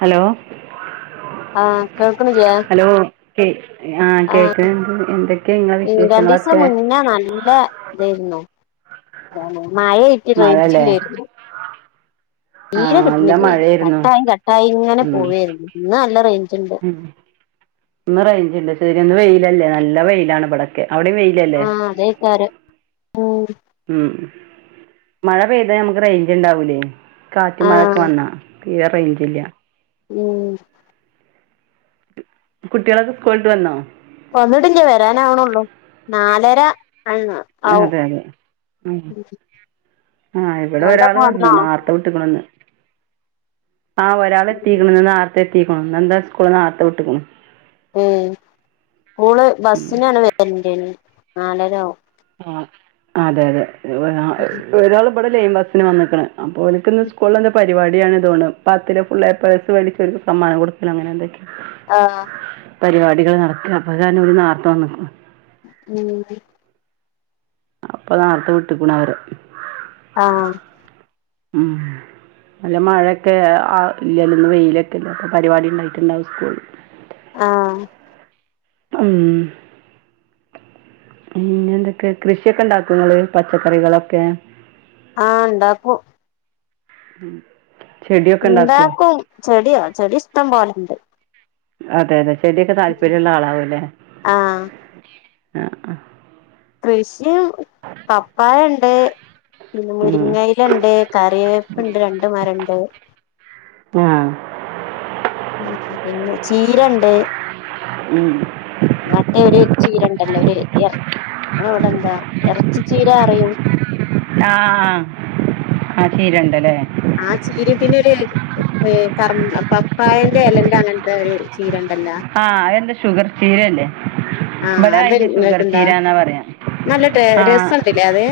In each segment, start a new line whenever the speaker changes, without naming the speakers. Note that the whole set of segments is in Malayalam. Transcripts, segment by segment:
ഹലോ
ആ കേൾക്കുന്നില്ലേ
[unintelligible] ആ കേൾക്കണണ്ട് എന്തെക്കേയ നിങ്ങളെ
ഉം
വിശേഷങ്ങൾ
രണ്ടീസം
ഒക്കെ
മുന്നേ [unintelligible] മഴ റ്റ് റേഞ്ച് ഇല്ലാരുന്നു
ആഹ് നല്ല മഴയായിരുന്നു
കട്ടായി കട്ടായി ഇങ്ങനെ
ഉം
പോവായിരുന്നു ഇന്ന് നല്ല റേഞ്ച്‌ ഇണ്ട്
ഉം ഇന്ന് റേഞ്ച്ണ്ട് ശരി ഇന്ന് വെയിലല്ലേ നല്ല വെയിലാണ് ഇവിടെ ക്കെ അവിടേം വെയിലല്ലേ
ആഹ് അതേക്കാരം ഉം
ഉം മഴ പെയ്ത ന്തമക്ക് റേഞ്ച് ഇണ്ടാവു ലേ കാറ്റും മഴയൊക്കെ
ആഹ്
വന്നാ തീരെ റേഞ്ച് ഇല്ല
ഉം
കുട്ടികളൊക്കെ സ്കൂൾ വിട്ട് വന്നോ
വന്നിട്ടില്ല വരാൻ ആവ്ണൊള്ളൂ നാലര ആഹ് ആവും
അതെ അതെ ഉം ആ ഇവിടെ ഒരാള്
നിങ്ങൾതൊക്കെ
വന്നു
വന്നോ
നാര്ത്തെ വിട്ടു ക്ണ്ന്ന് ആ ഒരാള് എത്തീക്ക്ണ് ഇന്ന് നേരെത്തെ എത്തീക്ണു ഇന്ന് ന്തോ സ്കൂൾ നേരെത്തെ വിട്ട്ക്ക്ണ്
ഉം ഓള്
ഉം
ബസ്സിന് ആണ് വര് [unintelligible] നാലര ആവും
ആ അതെ അതെ [unintelligible] ഒരാള് ഇവിടെ ലൈൻ ബസ്സിന് വന്ന്ക്കണ് അപ്പൊ ഓൽക്കിന്ന് സ്കൂളിൽ എന്തോ പ രിപാടി ആണ് തോണ് പത്തിലെ ഫുൾ എ പ്ലസ് വെടിചോൽക്ക് സമ്മാനം കൊടുക്കൽ അങ്ങനെ എന്തൊക്കയോ
ആ
പരിപാടികൾ നടക്കാണ് അപ്പൊ അത് കാരണം ഓര് നേരത്തെ വന്ന്ക്കണ്
ഉം
അപ്പം നേരത്തെ വിട്ടുക്ണ് അവരെ
ആ
ഉം നല്ല മഴയൊക്കെ അ ഇല്ലല്ലോ ഇന്ന് വെയിലക്കെ അല്ലേ പരിപാടി ഉണ്ടായിട്ട് ഉണ്ടാവും സ്കൂളിൽ
ആഹ്
ഉം പിന്നെ എന്തെക്കെ കൃഷി ഒക്കെ ഉണ്ടാക്കുവോ നിങ്ങള് പച്ചക്കറി കളൊക്കെ
ആ ഇണ്ടാക്കും
ഉം
ഉണ്ടാക്കും ചെടിയോ ചെടി ഇഷ്ടം പോലെ ഉണ്ട്
അതെ അതെ ചെടി ഒക്കെ താല്പര്യം ഉള്ള ആളാവും ലേ
ആഹ്
ആ
കൃ ഷിം പപ്പായ ഇ പിന്നെ
ഉം
മുരിങ്ങയില ഇണ്ട് കറി വേപ്പ് ഉണ്ട് രണ്ട് മരണ്ട്
ആഹ്
പിന്നെ ചീരണ്ട്
ഉം
മറ്റേ ഒരു ചീര ഇണ്ടല്ലോ ഒര് എർ അവിടെ എന്താ എറച്ചി ചീര പറിയും
ആ ചീര ഉണ്ടല്ലേ
ആ ചീരയും പിന്നെ പപ്പായെന്റെ ഇലന്റെ അങ്ങനെത്തെ ഒരു ചീര ഉണ്ടലോ
ആ ഷുഗർ ചീര അല്ലെ
ആഹ്
ഇവിടെ
അത്
അതിന് ഷുഗർ
ഇങ്ങക്ക്ണ്ടാ
ചീരാന്നാ പറയ
നല്ല ടേ
ആ
രസണ്ട്ല്ലേ അത്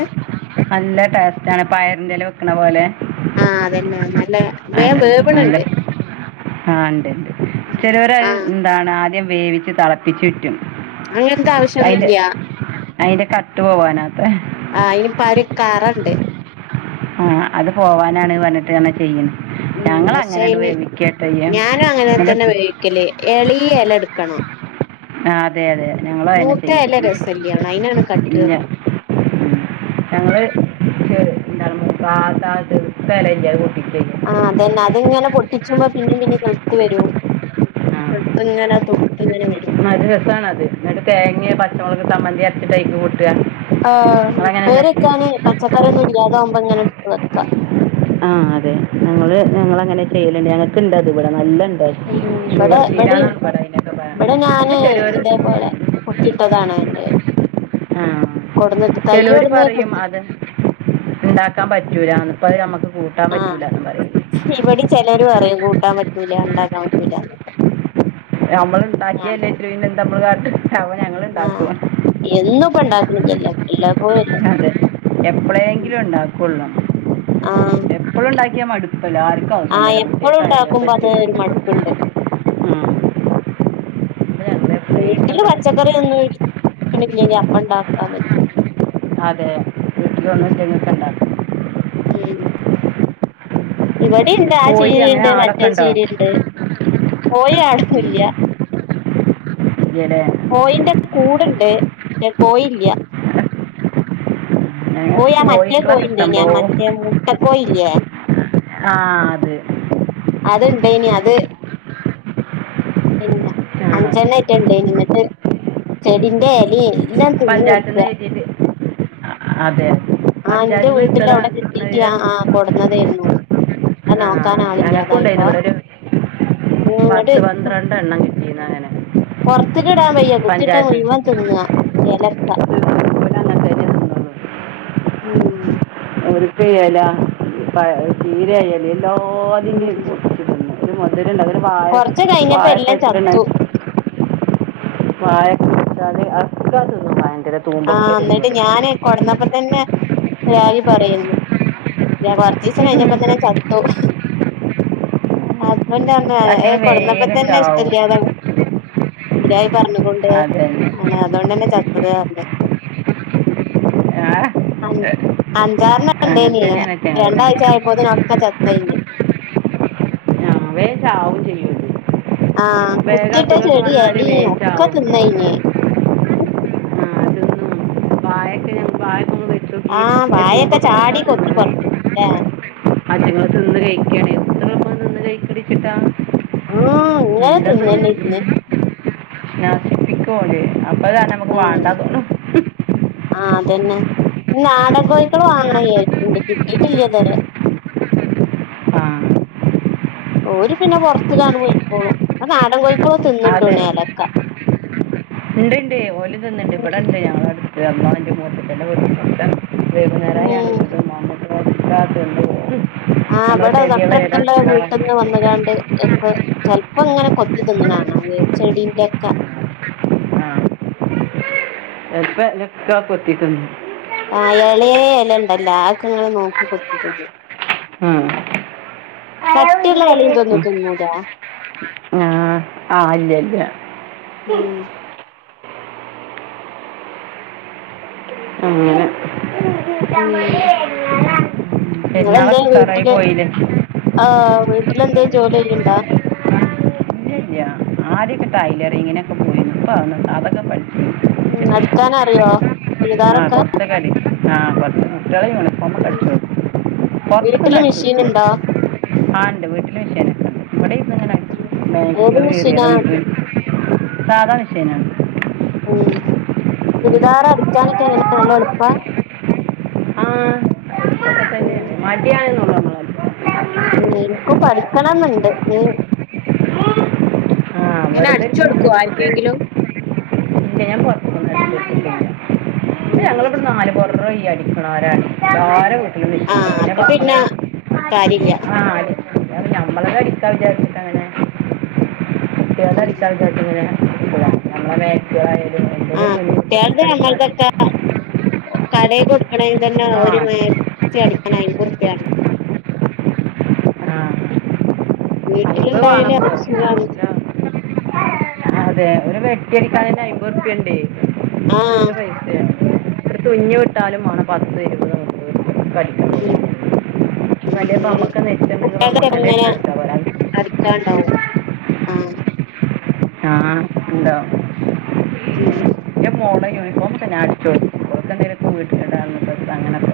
നല്ല ടേസ്റ്റ പയറിന്റെ ഇല വെക്കണപോലെ
ആഹ് അതന്നെ നല്ല വേം
അതെ
വേവ്ണ് ണ്ട്
ആ ഇണ്ട് ഇണ്ട് ചെലരു
ആഹ്
എന്താണ് ആദ്യം വേവിച്ചു തെളപ്പിച്ചു
അങ്ങനത്തെ ആവശ്യമൊന്നുമില്ല
അയിന്റെ കട്ട് പോവാനാത്ത
കറയുണ്ട്
ആ അത് പോകാനാണ് പറഞ്ഞിട്ട ചെയ്യുന്ന
പക്ഷേ അതിന് ഞാനുംഅങ്ങനെ തന്നെയാ
എന്നിട്ട്
വേവിക്കല് എളിയ ഇല എടുക്കണം
ആ അതെ അതെ ഞങ്ങളും അതുതന്നെ
മൂത്ത
ചെയ്യല്
ഇല രസമില്ല അതിനാണ് കട്ട്‌
ഞങ്ങള് എന്താണ് തളിർത്ത ഇല ഇല്ലേ
ആ അതന്നെ അങ്ങനെ പൊട്ടിച്ചുമ്പോ പിന്നെ പിന്നെയും കിളിർത്ത് വരും അങ്ങനെ തുട്ട് ഇങ്ങനെ വരും
നല്ല രസാണ് അത് എന്നിട്ട് തേങ്ങയും പച്ചമുളക് ചമ്മന്തി അരച്ച് അതിന്റെ കൂടെ
ആ ഉപ്പേരി വെക്കാന് പച്ചക്കറി ഒന്നും ഇല്ലാത്തപ്പോ ഇതാവുമ്പോ ഇങ്ങനെ എടുത്ത് വെക്കാം
ആ അതെ ഞങ്ങൾ ഞങ്ങളങ്ങനെ ചെയ്യലുണ്ട് ഞങ്ങൾക്കുണ്ട് അത് ഇവിടെ നല്ല ഉണ്ട്
ഇവിടെ
ഷുഗർ ചീര എന്നാണ് ഇവിടെ അതിനൊക്കെ പറയുക
ഇവിടെ ഞാൻ
പിന്നെ ചിലവർ
ഇതേപോലെ കുത്തിയിട്ടതാണ്
ആ ചെലൊരു
കൊടന്ന്
പറയും
കുത്തി
അത് ഉണ്ടാക്കാൻ പറ്റൂലാന്ന് [unintelligible]
ആ ഇവിടെ ചിലര് പറയും കൂട്ടാൻ പറ്റൂല ഉണ്ടാക്കാൻ പറ്റൂല
നമ്മൾ ഉണ്ടാക്കിയ അല്ലാതെ പിന്നെ എന്താണ് കാട്ടണത്
ആ എന്നും ഇപ്പൊ ഉണ്ടാക്കുവോ ഇല്ലല്ലോ
അതെ എപ്പോളെങ്കിലും ഉണ്ടാകുള്ളൂ
ആഹ്
എപ്പളും ഉണ്ടാക്കിയ ക്കിയ മടുക്കും എല്ലാവർക്കും
ആഹ് എപ്പഴും ഉണ്ടാക്കുമ്പോ അത് ഒരു മടുപ്പുണ്ട്
[unintelligible]
വീട്ടിൽ
ഉണ്ടാക്കും
പച്ചക്കറി ഒന്നു [unintelligible] അപ്പം ണ്ടാക്കാൻ പറ്റും
അതെ വീട്ടിൽ
ഉം
[unintelligible]
ഉം ഇവിടേണ്ട് ആ
കോഴി അങ്ങനെ
ചീരേണ്ട്
ആടൊക്കെ
മറ്റേ
ഉണ്ടോ
ചീരേണ്ട് കോഴി ആർക്കുല്യ
ഇല്ലേ
കൊഴിന്റെ കൂട്ൻ ണ്ട് ണ്ട് കോഴി ഇല്ല
ഞങ്ങൾ
കോഴി ആ മറ്റേ
കോഴിക്കളൊക്കെ
കോഴിണ്ട്ന ആ
ഇഷ്ടംപോലെ
മറ്റേ മുട്ട കോഴി ല്ലേ
ആ അതെ
ണ്ടായിനി അത് പിന്നെ അഞ്ചെണ്ണം ആയിട്ടുണ്ട് എന്നിട്ട് ചെടിന്റെ ഇലേ ല്ലാം തിന്ന്
പഞ്ചായത്തിൽ നിന്ന്
തീർക്കാ
എഴുതിയിട്ട് അതെ
ആ എന്റെ
പഞ്ചായത്തിൽ നിന്ന്
വീട്ടിൽ
കിട്ടണ
അവിടെ കിട്ടീട്ട്
കിട്ടണ
ഞാൻ ആ കൊടന്നതായിരുന്നു അത്
ആ
നോക്കാൻ
ഞങ്ങൾക്കും ഉണ്ടായിരുന്നു
ആളില്ലാതായപ്പോൾ
ഇവിടെ ഒരു
ഇങ്ങട്
പത്ത്
കു
പന്ത്രണ്ട് [unintelligible] അങ്ങനെ
പൊറത്ത്ക്ക് വിടാൻ വയ്യ കുത്തിട്ടത്
പഞ്ചായത്ത്
മുഴുവൻ തിന്നാ എലക്ക
ഇവിടെ അങ്ങനത്തെ തന്നെ തിന്നുള്ളൂ
ഉം
[unintelligible] എല പ ഹ് ചീര എലെ എല്ലാത്തിന്റേം
ഉം
കൂട്ടത്തിൽ നിന്ന് [unintelligible] [unintelligible] അതൊരു വാഴ,
കൊറച്ച് കഴിഞ്ഞപ്പോ
വാഴ
എല്ലാം ചത്തു
[unintelligible] വാഴക്ക് വെച്ചാല് അതൊക്കെ തിന്നും [unintelligible]
ആ എന്നിട്ട്
തിന്നോലും
ഞാന് കൊടന്നപ്പം തന്നെ എല്ലാരും പറയുന്നു [unintelligible] കൊർച്ചീസം കഴിഞ്ഞപ്പം തന്നെ ചത്തു അ
അച്ഛങ്ങൾ
[unintelligible] കൊടന്നപ്പം
വേഗം
തന്നെ
ചാവും
ഇഷ്ട്ടല്ലലോ [unintelligible] പറഞ്ഞു കൊണ്ട്
അത് തന്നെ
[unintelligible] അതോണ്ടന്നെ ച അതന്നെ
ആ
അൻ അഞ്ചാറെണ്ണം
അങ്ങനെ
ഉണ്ടായിനി
തന്നെയാണ് അച്ഛങ്ങളില്ല
രണ്ടായ്ച ആയപ്പോത് [unintelligible] ചത്തയിന്
കുറെ ചാവും ചെയ്യും
അഹ്‌ കുത്തിയിട്ട ചെടിയെ അയി ഈ
വേഗം
ഒക്കെ
ചാവും
തിന്നയിന്
മറ്റൊന്നും വായക്ക ഞാൻ വായ
ആഹ് വാഴൊക്കെ ചാടി കൊത്തി പറിക്കും ല്ലേ
[unintelligible] അതിനൊ തിന്ന് കഴിക്കാണ് എത്ര ഉമ്മ തന്ന് ഒന്ന് കഴിക്കടി. ഇത്താ.
മ്മ് ഇങ്ങനെ തിന്നുന്നെ ഇരുന്ന്.
നാ പിക് ഹോൾഡ് ചെയ്യണ്ട. അമ്പതാണേ നമുക്ക്
ആഹ്
വേണ്ടാന്ന് പറ.
ആഹ് അതന്നെ ഈ നാടൻ കോഴിക്കള് വാങ്ങാണോന്നു വിചാരിച്ചിട്ട് ഉണ്ട്‌ കിട്ടീട്ടില്ല ഇതുവരെ.
ആ
ഓരു പിന്നെ പൊറത്ത് ക്കങ്ങു പൊയ്ക്കോളും അത് നാടൻ കോഴി ത്തോ തിന്നണ്ടോണി അലക്കാ.
ഇണ്ടിണ്ടേ ഒ ഴി തിന്നണ്ട് ഇവിടുണ്ടേ ഞങ്ങള് അടുത്ത്. ന്നാ നിന്റെ [unintelligible] ചെക്കന്റെ വീട്ടി. [unintelligible] വൈകുന്നേരാ ഞാൻ
ഉം
[unintelligible] വന്നിട്ട്. പൊട്ടാത്തെന്ത് ഹും.
ആ ഇവടെ തൊട്ടടത്തുള്ള വീട്ടിന്ന് വന്നു ങ്ങാണ്ട് ഒക്കെ ചില പ്പം ഇങ്ങനെ കൊത്തിതിന്നണ കാണാം അത് ചെടീന്റെയൊക്കെ.
ആ ഇപ്പം [unintelligible] കൊത്തി തിന്നും.
ആഹ് എളെ എല ഉണ്ടല്ലോ അയൊക്കെ ഇങ്ങനെ നോക്കി കൊത്തി തിന്നും.
ഉംഹ്.
കട്ടിയുള്ള എലയിതൊന്നും തിന്നൂല്ലാ.
ആഹ് ഇല്ലല്ലാ.
ഉം
ആന.
ഉം ഇങ്ങളെന്തേ
പെരുന്നാളൊക്കെ ഉഷാറായി പോയില്ലേ.
ട്ടിലെന്തേ ജോലി ചെയുണ്ടോ?
ആദ്യൊക്കെ കായില്ലായിരുന്ന് ഇങ്ങനൊക്കെ പോയിരുന്നു ഇപ്പതൊന്നും അതൊക്ക പ
മ്മ് അടിക്കാൻ അറിയോ ചുരിദാർ
ആ
ഒക്കെ.
കുറച്ചൊക്കെ അടി ആ കൊറച്ച്. കുട്ടികളെ യൂണിഫോമൊക്കെ അടിച്ച് കൊടുക്കും പൊറത്തുക്കൊന്നു
വീട്ടില്
അടിച്ച്
മെഷീൻ
കൊടുക്കണില്ല
ഉണ്ടോ
ആ ഇണ്ട് വീട്ടിലെ മെഷീനു ഇവിടെ ഇരുന്നിങ്ങനെ
ഏത്
നൈറ്റികള് വരുന്ന
മെഷീനാ
ഏതാ മെഷീൻ. സാധാ മെഷീനാണ്.
ഉം ചുരിദാറ് അടിക്കാനൊക്കെ എങ്ങനാ നല്ല എളുപ്പാ?
ആഹ്‌. എളുപ്പം ഒക്കെ
ഉം
തന്നെയാണ് മടി ആണ് എന്നുള്ളു നമ്മള്. [unintelligible]
ഉം എനിക്കും പഠിക്കണം എന്നുണ്ട് ഈ
ആ
ഇങ്ങനെ
വെറുതെ
അടിച്ചു കൊടുക്കോ
ഇരിക്കുമ്പോൾ നമുക്ക്
ആർക്കെങ്കിലും?
ഇല്ല
ഉം
ഞങ്ങളവിടെ നാലുപുരം ക്കെ അടിക്കണോരാണ് ഓരോ വീട്ടി
ആ അപ്പ പിന്നെ കാര്യല്ല
ഇഷ്ടാവില്ലച്ചിട്ടങ്ങനെ ഇള്ളത്
ഉം
അടിക്കാൻ [unintelligible] [unintelligible] നമ്മളെ മേക്സിയോ അല്ലെങ്കി
ആ കുട്ട്യോളടെ അങ്ങനത്തൊക്കെ അ കടെകൊടുക്കണെങ്കി തന്നെ
ആ
ഒരു മാക്സി അടിക്കണേ എൻപത് റുപ്പ്യ വേണം
ആ
വീട്ടില്
അയിമ്പ്
ഇണ്ടായാലും
വേണം ഇപ്പൊ.
അതൊരു സുഖാണ്ണ്
ഇവടെ വെട്ടിയെടുക്കാനന്നെ അയ്മ്പത് ഉറുപ്പിക ഇണ്ടേ നല്ല
ആഹ്
റേറ്റ് [unintelligible] ഒരു കുഞ്ഞ് വെട്ടാനും വേണം പത്ത് ഇരുപത് മുപ്പത് [unintelligible] ഇത്
ഉം
നല്ലേ അമ്മുക്കുന്നെ ഏറ്റും നല്ലത്
കുട്ടികൾടെ
അമ്മുക്കെന്നെ [unintelligible] അവര്
ഔ ആൻ
ഇണ്ടോ
ഉം
പ്പ ഞാൻ അടിച്ചൊടുക്കോ അങ്ങനത്തെ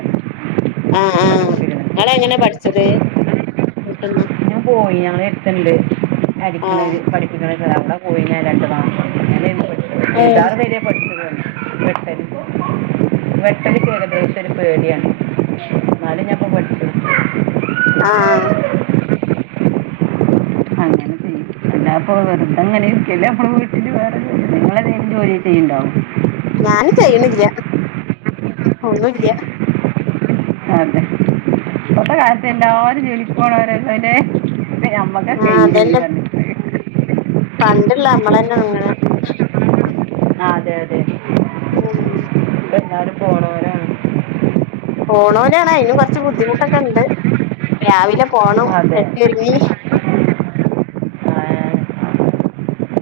ആഹ് ആഹ് ഇങ്ങളെങ്ങനാ പഠിച്ചത് വീട്ടിന്നാ
ഞാൻ പോയി അവനത്തെത്ത്ണ്ട് അടിക്കണത്
ആഹ്
പഠിപ്പിക്കണ സ്ഥലം അവടെ പോയിന രണ്ട് മാസം [unintelligible]
ഏഹ്
ചുരിദാര് [unintelligible] വെട്ടല് വെട്ടല് നിക്ക് ഏകദേശ ഒരു പേടി ആണ് ന്നാലും ഞാനിപ്പോവെട്ടും
ആഹ്
പിന്നെപ്പോ വെറുതെ ഇങ്ങനെ ഇരിക്കല്ലേപ്പളും വീട്ടില് വേറെ ജോലി ഇങ്ങളെന്തേലും ജോലി ചെയ്യണ്ടോ
ഞാന് ചെയ്യണില്ല ഒന്നൂല്ല
അതെ ഇപ്പത്തെ കാലത്ത് എല്ലാവരും ജോലിക്ക് പോണോരെ ഉള്ളൂലേ ചെയ്യാമ്പക്ക ചെയ്യുന്ന് പറഞ്ഞി [unintelligible]
പണ്ടള്ള അമ്മളന്നെള്ളു ഇങ്ങനെ
അതെ അതെ
ഉം
എല്ലാരും പോണോരാണ്
പോണോരാണ് അതിന് കൊറച്ച് ബുദ്ധിമുട്ടൊക്കെ ഇണ്ട് രാവിലെ പോണം
അതെ
കെട്ടി ഒരുങ്ങി
ആ,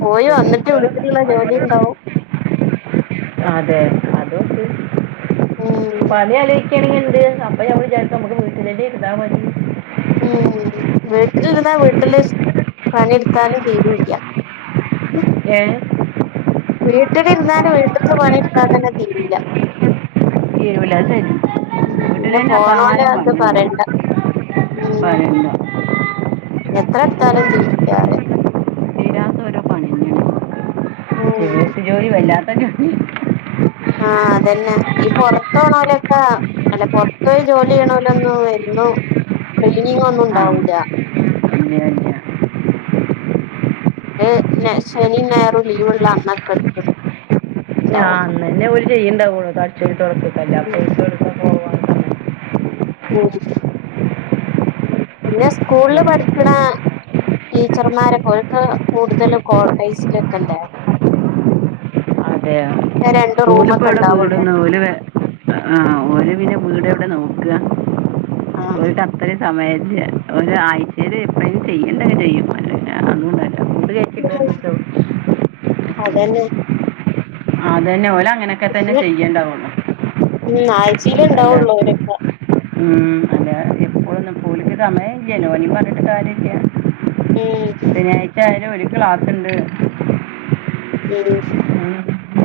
പോയി വന്നിട്ട്
ബുദ്ധിമുട്ടുകളൊക്കെ ഉണ്ട്.
വീട്ടിൽ ജോലി
പണികള്
ഇണ്ടവും
അതെ അതും ഉണ്ട്
ഉം
[unintelligible] [unintelligible]
വീട്ടിലിരുന്നാലും വീട്ടിലെ പണി എടുത്താലും തീരൂല്ല
ഏ
വീട്ടിലിരുന്നാലും വീട്ടിലെത്തെ പണി തന്നെ എടുത്ത തീരൂല്ല
തീരുല ദ്
ഉം പിന്നെ
ശെരിയാ
പോണോലെ അത് പറയണ്ട ഉം
[unintelligible]
എത്ര എടുത്താലും തീരൂല്ല പറയാം
തീരാത്ത ഓരോ പണി തന്നെയാണ് [unintelligible] [unintelligible]
ആഹ് ഈ പുറത്തു പോണവരൊക്കെ അല്ല പുറത്തുപോയി ജോലി ചെയ്യുന്നവരെല്ലാം പോയി വരുന്നു ക്ലീനിങ് ഒന്നും
ആ
ഉണ്ടാവില്ല
ഇല്ല ഇല്ല
ശനി ഞായർ ലീവ് ഉള്ള അന്നൊക്കെ എടുക്കും
ആ അന്ന് തന്നെ ഒര് ചെയ്യുന്നുണ്ടാവുള്ളൂ
ഉം
[unintelligible] [unintelligible]
[unintelligible] പിന്നെ സ്കൂൾ
ഉം.
പഠിക്ണ ടീച്ചർ മാരൊക്കെ ഓലൊക്കെ കോട്ടോയ്‌സിൽ
ഒര് അപ്പോ വീട് ആവില്ല ഒര് ഇപ്പോ വീട് എവിടെ നോക്കുവാ
ആഹ്
[unintelligible] അത്രയും സമയം ആയി ഒരാഴ്ചയിലെ പ്പളേ ചെയ്യേണ്ടത് ചെയ്യും [unintelligible] [unintelligible]
അത് തന്നെ
ആ തന്നെ ചെയ്യണ്ടാവുള്ളു
ആഴ്ചയിൽ ഉണ്ടാവുള്ളൂ ഒര് ഒക്കെ
മം ഒര് ഒക്കു സമയം ഇല്ലല്ലോ ഓലെ പറഞ്ഞിട്ട് കാര്യമില്ല
ഉം
ശാന്യയിച്ച [unintelligible] [unintelligible]
മ്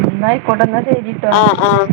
ഇന്നായിക്കോട്ടെ കഴിഞ്ഞിട്ടാ
ആഹ്